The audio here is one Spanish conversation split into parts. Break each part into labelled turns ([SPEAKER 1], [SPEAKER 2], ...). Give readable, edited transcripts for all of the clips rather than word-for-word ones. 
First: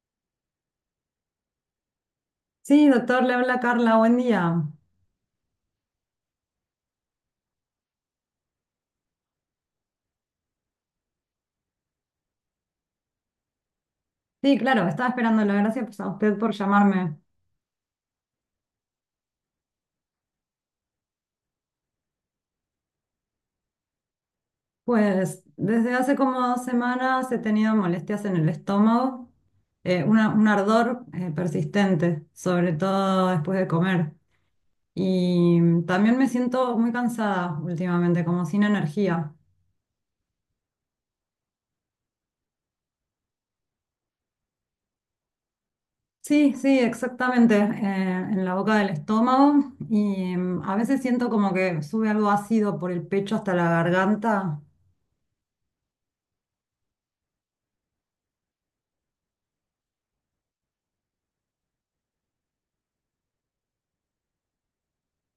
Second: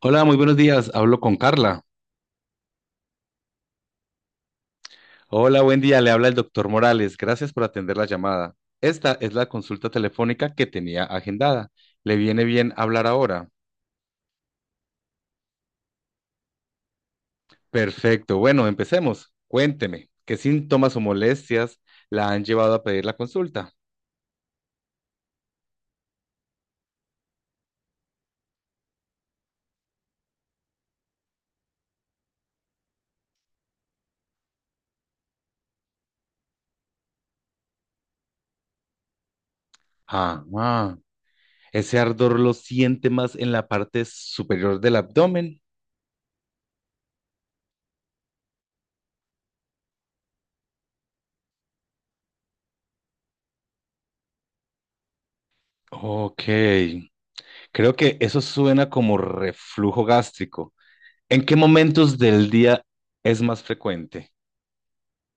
[SPEAKER 1] Hola, muy buenos días. Hablo con Carla.
[SPEAKER 2] Sí, doctor, le habla Carla, buen día.
[SPEAKER 1] Hola, buen día. Le habla el doctor Morales. Gracias por atender la llamada. Esta es la consulta telefónica que tenía agendada. ¿Le viene bien hablar ahora?
[SPEAKER 2] Sí, claro, estaba esperándolo. Gracias pues, a usted por llamarme.
[SPEAKER 1] Perfecto. Bueno, empecemos. Cuénteme, ¿qué síntomas o molestias la han llevado a pedir la consulta?
[SPEAKER 2] Pues desde hace como 2 semanas he tenido molestias en el estómago, un ardor persistente, sobre todo después de comer. Y también me siento muy cansada últimamente, como sin energía.
[SPEAKER 1] Ah, ah. Ese ardor lo siente más en la parte superior del abdomen.
[SPEAKER 2] Sí, sí, exactamente, en la boca del estómago. Y a veces siento como que sube algo ácido por el pecho hasta la garganta.
[SPEAKER 1] Ok, creo que eso suena como reflujo gástrico. ¿En qué momentos del día es más frecuente?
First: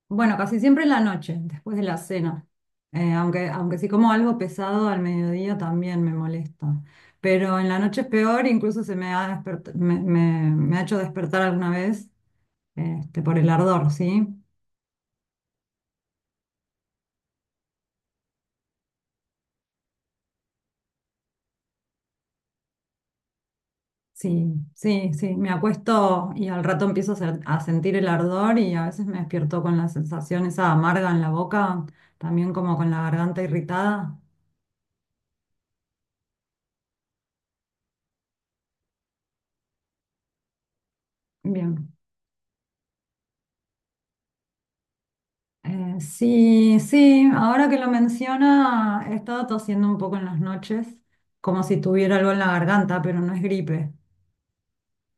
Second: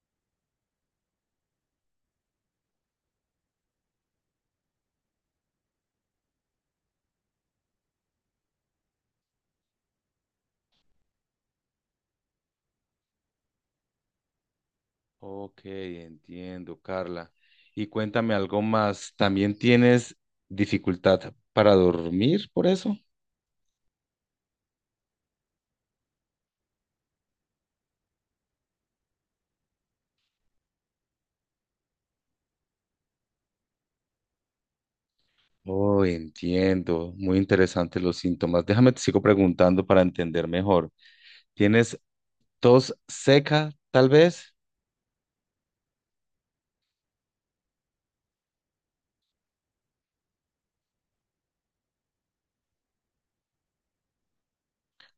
[SPEAKER 2] Bueno, casi siempre en la noche, después de la cena. Aunque si como algo pesado al mediodía también me molesta. Pero en la noche es peor, incluso se me ha, despert- me- me ha hecho despertar alguna vez este, por el ardor, ¿sí?
[SPEAKER 1] Ok, entiendo, Carla. Y cuéntame algo más. ¿También tienes dificultad para dormir por eso?
[SPEAKER 2] Sí, sí, sí. Me acuesto y al rato empiezo a sentir el ardor y a veces me despierto con la sensación esa amarga en la boca, también como con la garganta irritada.
[SPEAKER 1] Oh, entiendo. Muy interesantes los síntomas. Déjame te sigo preguntando para entender mejor.
[SPEAKER 2] Bien.
[SPEAKER 1] ¿Tienes tos seca, tal vez?
[SPEAKER 2] Sí, sí, ahora que lo menciona, he estado tosiendo un poco en las noches, como si tuviera algo en la garganta, pero no es gripe.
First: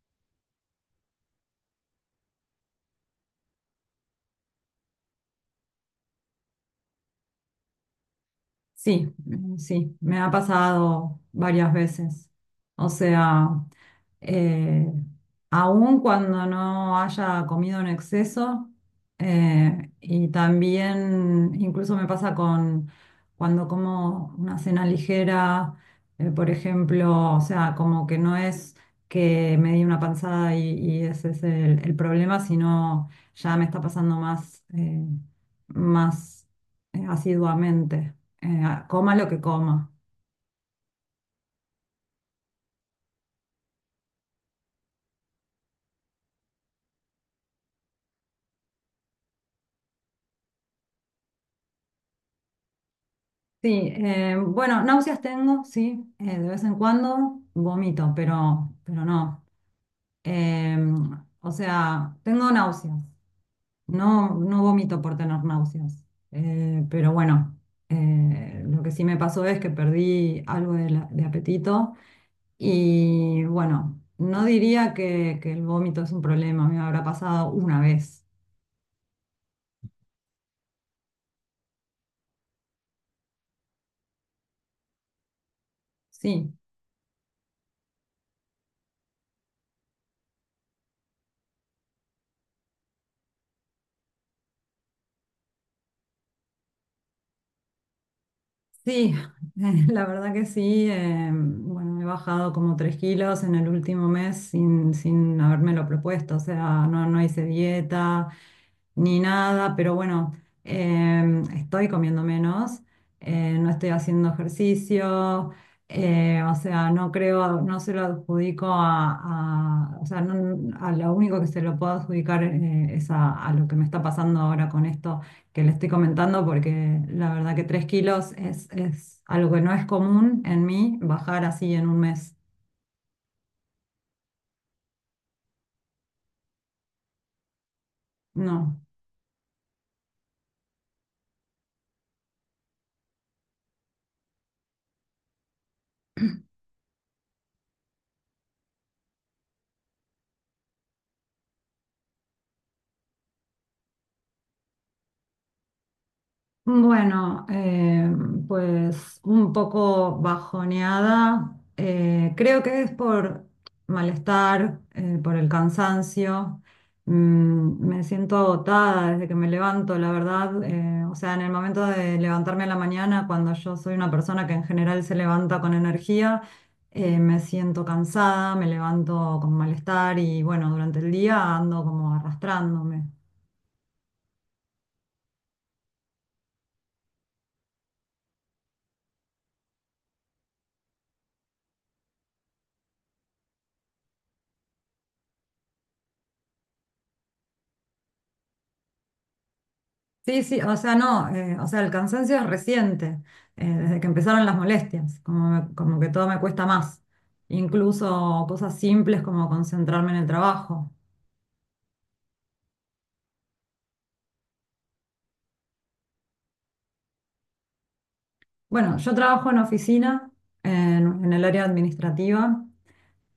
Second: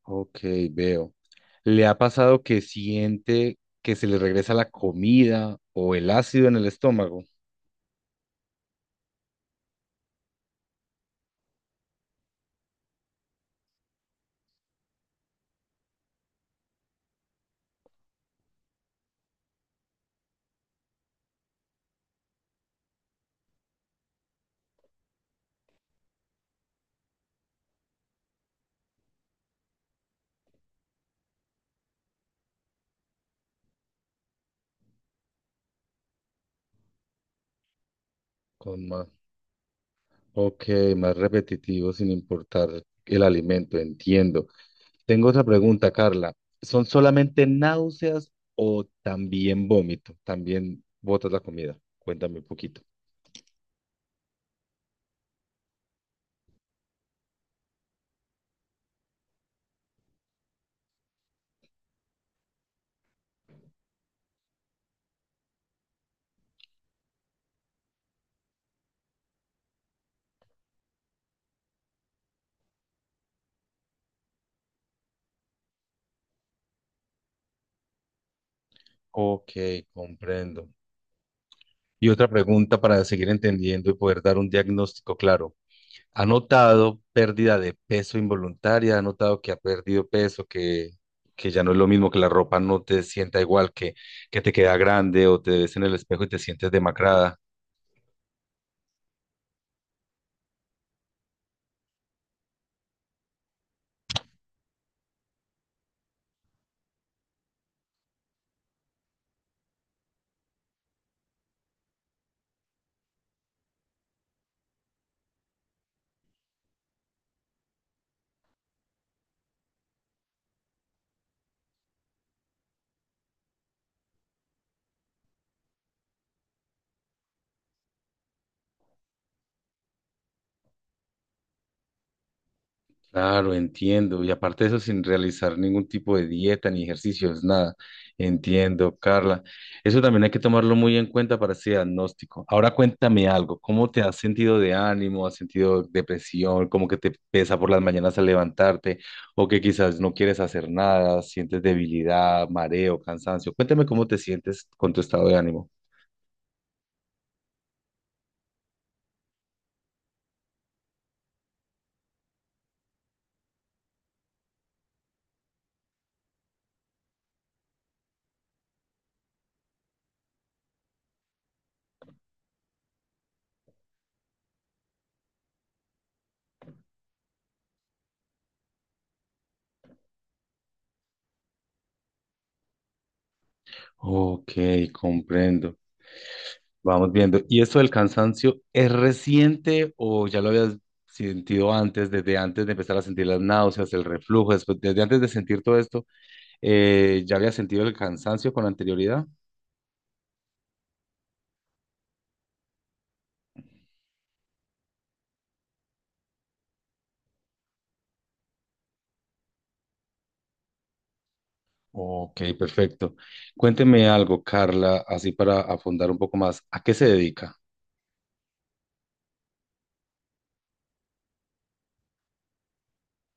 [SPEAKER 1] Ok, veo. ¿Le ha pasado que siente que se le regresa la comida o el ácido en el estómago?
[SPEAKER 2] Sí, sí, me ha pasado varias veces. O sea, eh, aun cuando no haya comido en exceso. Y también incluso me pasa con cuando como una cena ligera, por ejemplo, o sea, como que no es que me di una panzada y ese es el problema, sino ya me está pasando más, más asiduamente. Eh,
[SPEAKER 1] Con más.
[SPEAKER 2] coma lo que coma.
[SPEAKER 1] Ok, más repetitivo sin importar el alimento, entiendo. Tengo otra pregunta, Carla. ¿Son solamente náuseas o también vómito? También botas la comida. Cuéntame un poquito.
[SPEAKER 2] Sí, bueno, náuseas tengo, sí, de vez en cuando vomito, pero no. Eh, o sea, tengo náuseas. No, no vomito por tener náuseas. Pero bueno, lo que sí me pasó es que perdí algo de apetito y bueno, no diría que el vómito es un problema. Me habrá pasado una vez,
[SPEAKER 1] Ok, comprendo. Y otra pregunta para seguir entendiendo y poder dar un diagnóstico claro. ¿Ha
[SPEAKER 2] sí.
[SPEAKER 1] notado pérdida de peso involuntaria? ¿Ha notado que ha perdido peso, que ya no es lo mismo, que la ropa no te sienta igual, que te queda grande o te ves en el espejo y te sientes demacrada?
[SPEAKER 2] Sí, la verdad que sí. Bueno, he bajado como 3 kilos en el último mes sin habérmelo propuesto. O sea, no, no hice dieta ni nada. Pero bueno, estoy comiendo menos. No estoy haciendo ejercicio. O sea, no creo, no se lo adjudico o sea, a lo único que se lo puedo adjudicar es a lo que me está pasando ahora con esto que le estoy comentando porque la verdad que 3 kilos es algo que no es común en mí bajar así en un mes.
[SPEAKER 1] Claro, entiendo. Y aparte de eso, sin realizar ningún tipo de dieta ni ejercicios, nada.
[SPEAKER 2] No.
[SPEAKER 1] Entiendo, Carla. Eso también hay que tomarlo muy en cuenta para ese diagnóstico. Ahora cuéntame algo. ¿Cómo te has sentido de ánimo? ¿Has sentido depresión? ¿Cómo que te pesa por las mañanas al levantarte? ¿O que quizás no quieres hacer nada? ¿Sientes debilidad, mareo, cansancio? Cuéntame cómo te sientes con tu estado de ánimo.
[SPEAKER 2] Bueno, pues un poco bajoneada. Creo que es por malestar, por el cansancio. Me siento agotada desde que me levanto, la verdad. O sea, en el momento de levantarme a la mañana, cuando yo soy una persona que en general se levanta con energía, me siento cansada, me levanto con malestar y bueno, durante el día ando como arrastrándome.
[SPEAKER 1] Ok, comprendo. Vamos viendo. ¿Y esto del cansancio es reciente o ya lo habías sentido antes, desde antes de empezar a sentir las náuseas, el reflujo, después, desde antes de sentir todo esto, ya habías sentido el cansancio con anterioridad?
[SPEAKER 2] Sí, sí, o sea, no, o sea, el cansancio es reciente, desde que empezaron las molestias, como que todo me cuesta más, incluso cosas simples como concentrarme en el trabajo.
[SPEAKER 1] Ok, perfecto. Cuénteme algo, Carla, así para afundar un poco más. ¿A qué se dedica?
[SPEAKER 2] Bueno, yo trabajo en oficina, en el área administrativa,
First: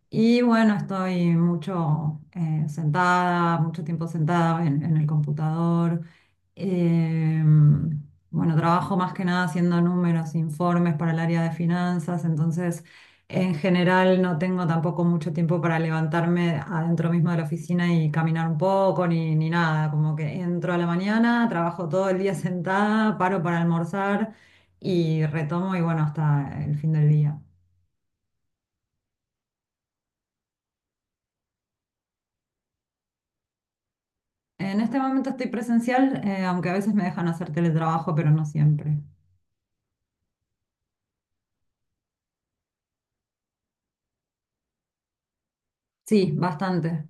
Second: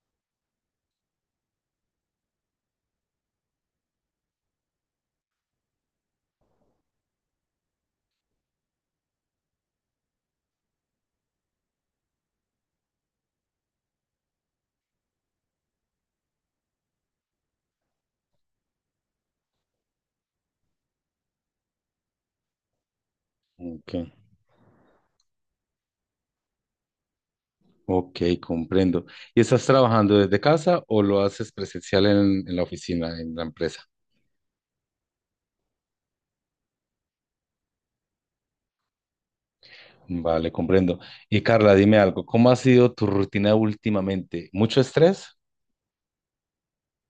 [SPEAKER 2] y bueno, estoy mucho sentada, mucho tiempo sentada en el computador. Eh, bueno, trabajo más que nada haciendo números, informes para el área de finanzas. Entonces en general no tengo tampoco mucho tiempo para levantarme adentro mismo de la oficina y caminar un poco ni nada, como que entro a la mañana, trabajo todo el día sentada, paro para
[SPEAKER 1] Ok,
[SPEAKER 2] almorzar y retomo y bueno, hasta el fin del día.
[SPEAKER 1] ok, comprendo. ¿Y estás trabajando desde casa o lo haces presencial en la oficina, en la empresa?
[SPEAKER 2] En este momento estoy presencial, aunque a veces me dejan hacer teletrabajo, pero no siempre.
[SPEAKER 1] Vale, comprendo. Y Carla, dime algo, ¿cómo ha sido tu rutina últimamente? ¿Mucho estrés?
[SPEAKER 2] Sí, bastante.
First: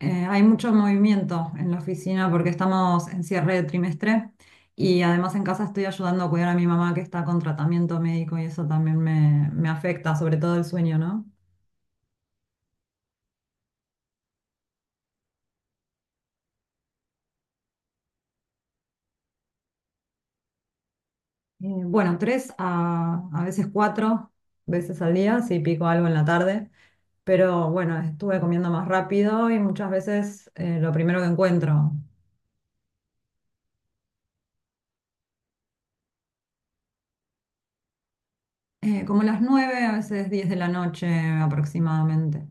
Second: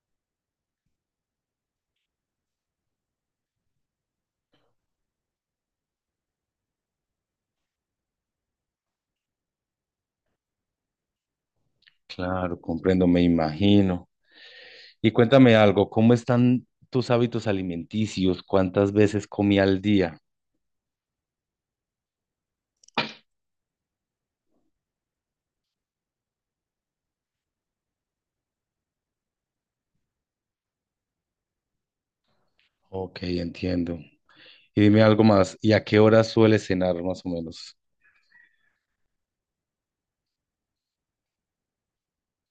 [SPEAKER 2] Hay mucho movimiento en la oficina porque estamos en cierre de trimestre y además en casa estoy ayudando a cuidar a mi mamá que está con tratamiento médico y eso también me afecta, sobre todo el sueño, ¿no?
[SPEAKER 1] Claro, comprendo, me imagino. Y cuéntame algo, ¿cómo están tus hábitos alimenticios? ¿Cuántas veces comí al día?
[SPEAKER 2] Bueno, 3 a veces 4 veces al día, si pico algo en la tarde. Pero bueno, estuve comiendo más rápido y muchas veces lo primero que encuentro.
[SPEAKER 1] Ok, entiendo. Y dime algo más, ¿y a qué hora sueles cenar más o menos?
[SPEAKER 2] Como las 9, a veces 10 de la noche aproximadamente.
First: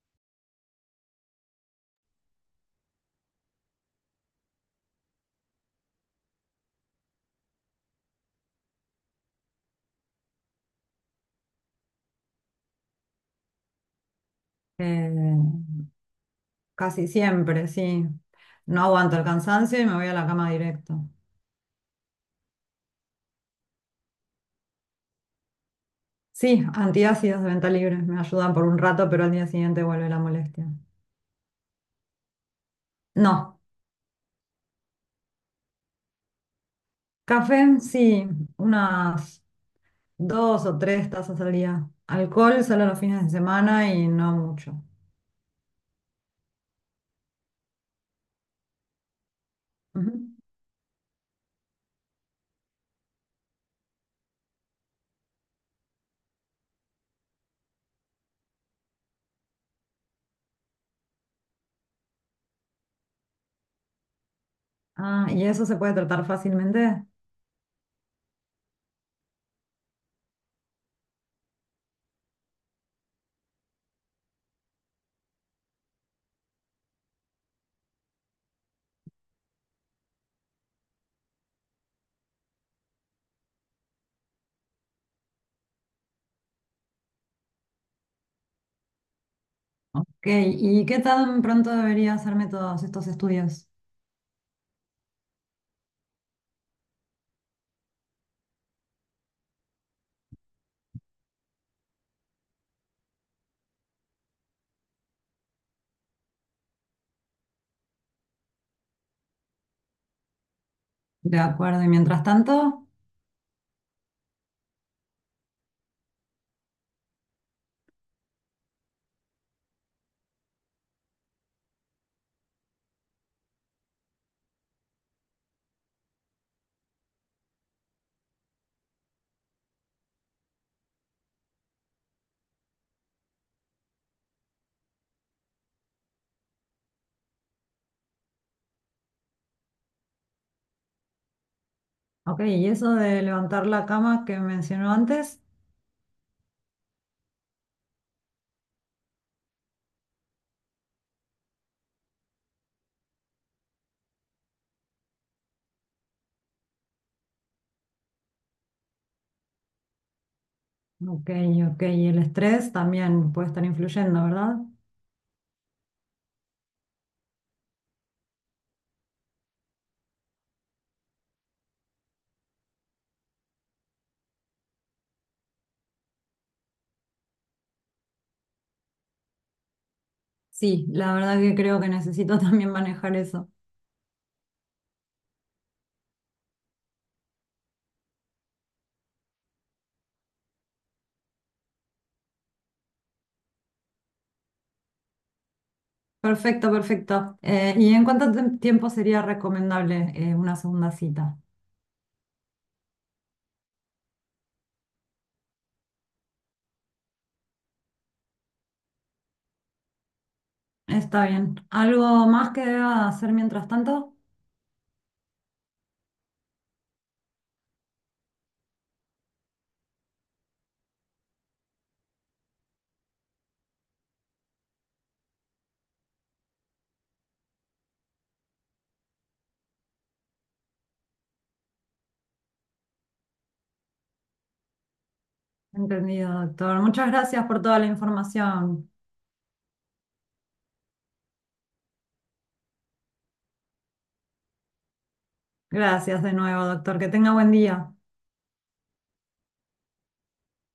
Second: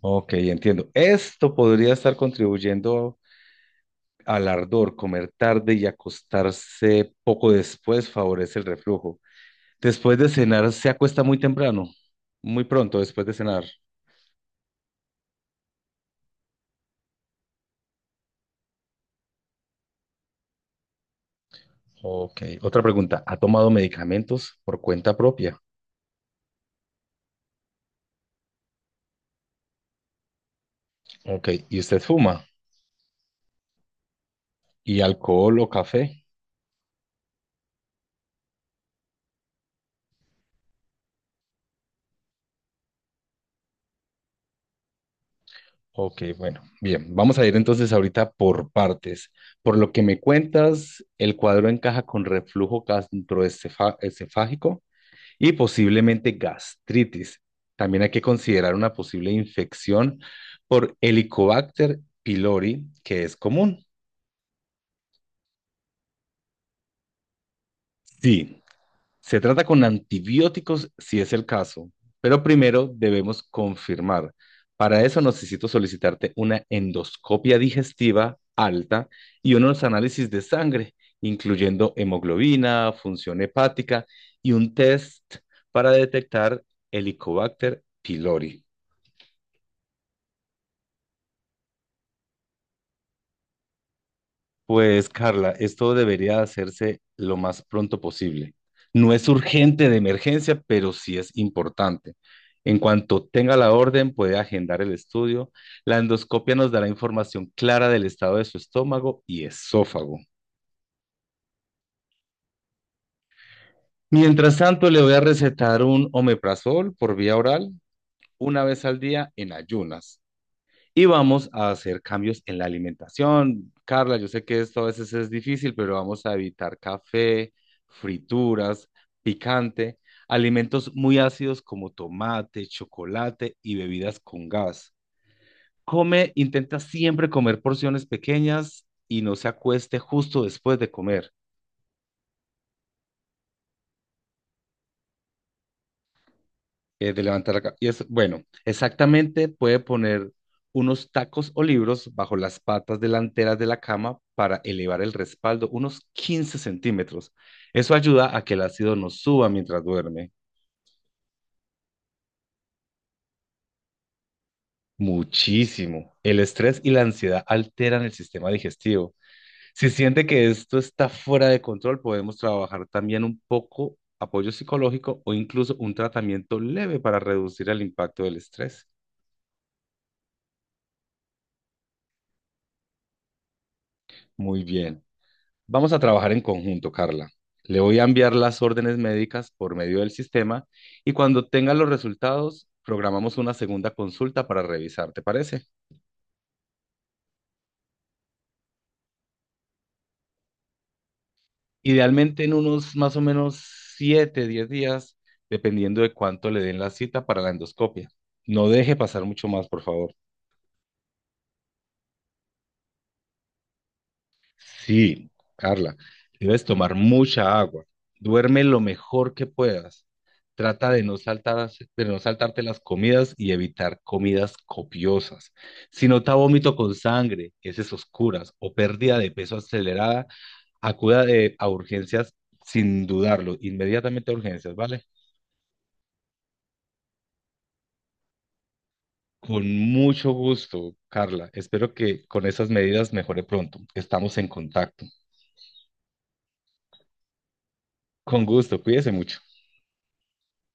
[SPEAKER 1] Ok, entiendo. Esto podría estar contribuyendo al ardor, comer tarde y acostarse poco después favorece el reflujo. Después de cenar, se acuesta muy temprano, muy pronto después de cenar.
[SPEAKER 2] Eh, Casi siempre, sí. No aguanto el cansancio y me voy a la cama directo.
[SPEAKER 1] Ok, otra pregunta. ¿Ha tomado medicamentos por cuenta propia?
[SPEAKER 2] Sí, antiácidos de venta libre me ayudan por un rato, pero al día siguiente vuelve la molestia.
[SPEAKER 1] Ok, ¿y usted fuma?
[SPEAKER 2] No,
[SPEAKER 1] ¿Y alcohol o café?
[SPEAKER 2] café sí, unas 2 o 3 tazas al día. Alcohol solo los fines de semana y no mucho.
[SPEAKER 1] Ok, bueno, bien. Vamos a ir entonces ahorita por partes. Por lo que
[SPEAKER 2] Ujú.
[SPEAKER 1] me cuentas, el cuadro encaja con reflujo gastroesofágico y posiblemente gastritis. También hay que considerar una posible infección por Helicobacter pylori, que es común.
[SPEAKER 2] Ah, ¿y eso se puede tratar fácilmente?
[SPEAKER 1] Sí, se trata con antibióticos si es el caso, pero primero debemos confirmar. Para eso necesito solicitarte una endoscopia digestiva alta y unos análisis de sangre, incluyendo hemoglobina, función hepática y un test para detectar Helicobacter pylori.
[SPEAKER 2] Ok, ¿y qué tan pronto debería hacerme todos estos estudios?
[SPEAKER 1] Pues Carla, esto debería hacerse lo más pronto posible. No es urgente de emergencia, pero sí es importante. En cuanto tenga la orden, puede agendar el estudio. La endoscopia nos dará información clara del estado de su estómago y esófago.
[SPEAKER 2] De acuerdo, y mientras tanto,
[SPEAKER 1] Mientras tanto, le voy a recetar un omeprazol por vía oral una vez al día en ayunas. Y vamos a hacer cambios en la alimentación. Carla, yo sé que esto a veces es difícil, pero vamos a evitar café, frituras, picante, alimentos muy ácidos como tomate, chocolate y bebidas con gas. Come, intenta siempre comer porciones pequeñas y no se acueste justo después de comer.
[SPEAKER 2] ok, ¿y eso de levantar la cama que mencionó antes?
[SPEAKER 1] De levantar la ca- Y es, bueno, exactamente puede poner unos tacos o libros bajo las patas delanteras de la cama para elevar el respaldo unos 15 cm. Eso ayuda a que el ácido no suba mientras duerme.
[SPEAKER 2] Ok, ok, y el estrés también puede estar influyendo, ¿verdad?
[SPEAKER 1] Muchísimo. El estrés y la ansiedad alteran el sistema digestivo. Si siente que esto está fuera de control, podemos trabajar también un poco apoyo psicológico o incluso un tratamiento leve para reducir el impacto del estrés.
[SPEAKER 2] Sí, la verdad que creo que necesito también manejar eso.
[SPEAKER 1] Muy bien. Vamos a trabajar en conjunto, Carla. Le voy a enviar las órdenes médicas por medio del sistema y cuando tenga los resultados, programamos una segunda consulta para revisar, ¿te parece?
[SPEAKER 2] Perfecto, perfecto. ¿Y en cuánto tiempo sería recomendable una segunda cita?
[SPEAKER 1] Idealmente en unos más o menos 7, 10 días, dependiendo de cuánto le den la cita para la endoscopia. No deje pasar mucho más, por favor.
[SPEAKER 2] Está bien. ¿Algo más que deba hacer mientras tanto?
[SPEAKER 1] Sí, Carla, si debes tomar mucha agua. Duerme lo mejor que puedas. Trata de no saltar, de no saltarte las comidas y evitar comidas copiosas. Si nota vómito con sangre, heces oscuras o pérdida de peso acelerada, a urgencias sin dudarlo, inmediatamente a urgencias, ¿vale?
[SPEAKER 2] Entendido, doctor. Muchas gracias por toda la información.
[SPEAKER 1] Con mucho gusto, Carla. Espero que con esas medidas mejore pronto. Estamos en contacto.
[SPEAKER 2] Gracias de nuevo, doctor. Que tenga buen día.
[SPEAKER 1] Con gusto, cuídese mucho.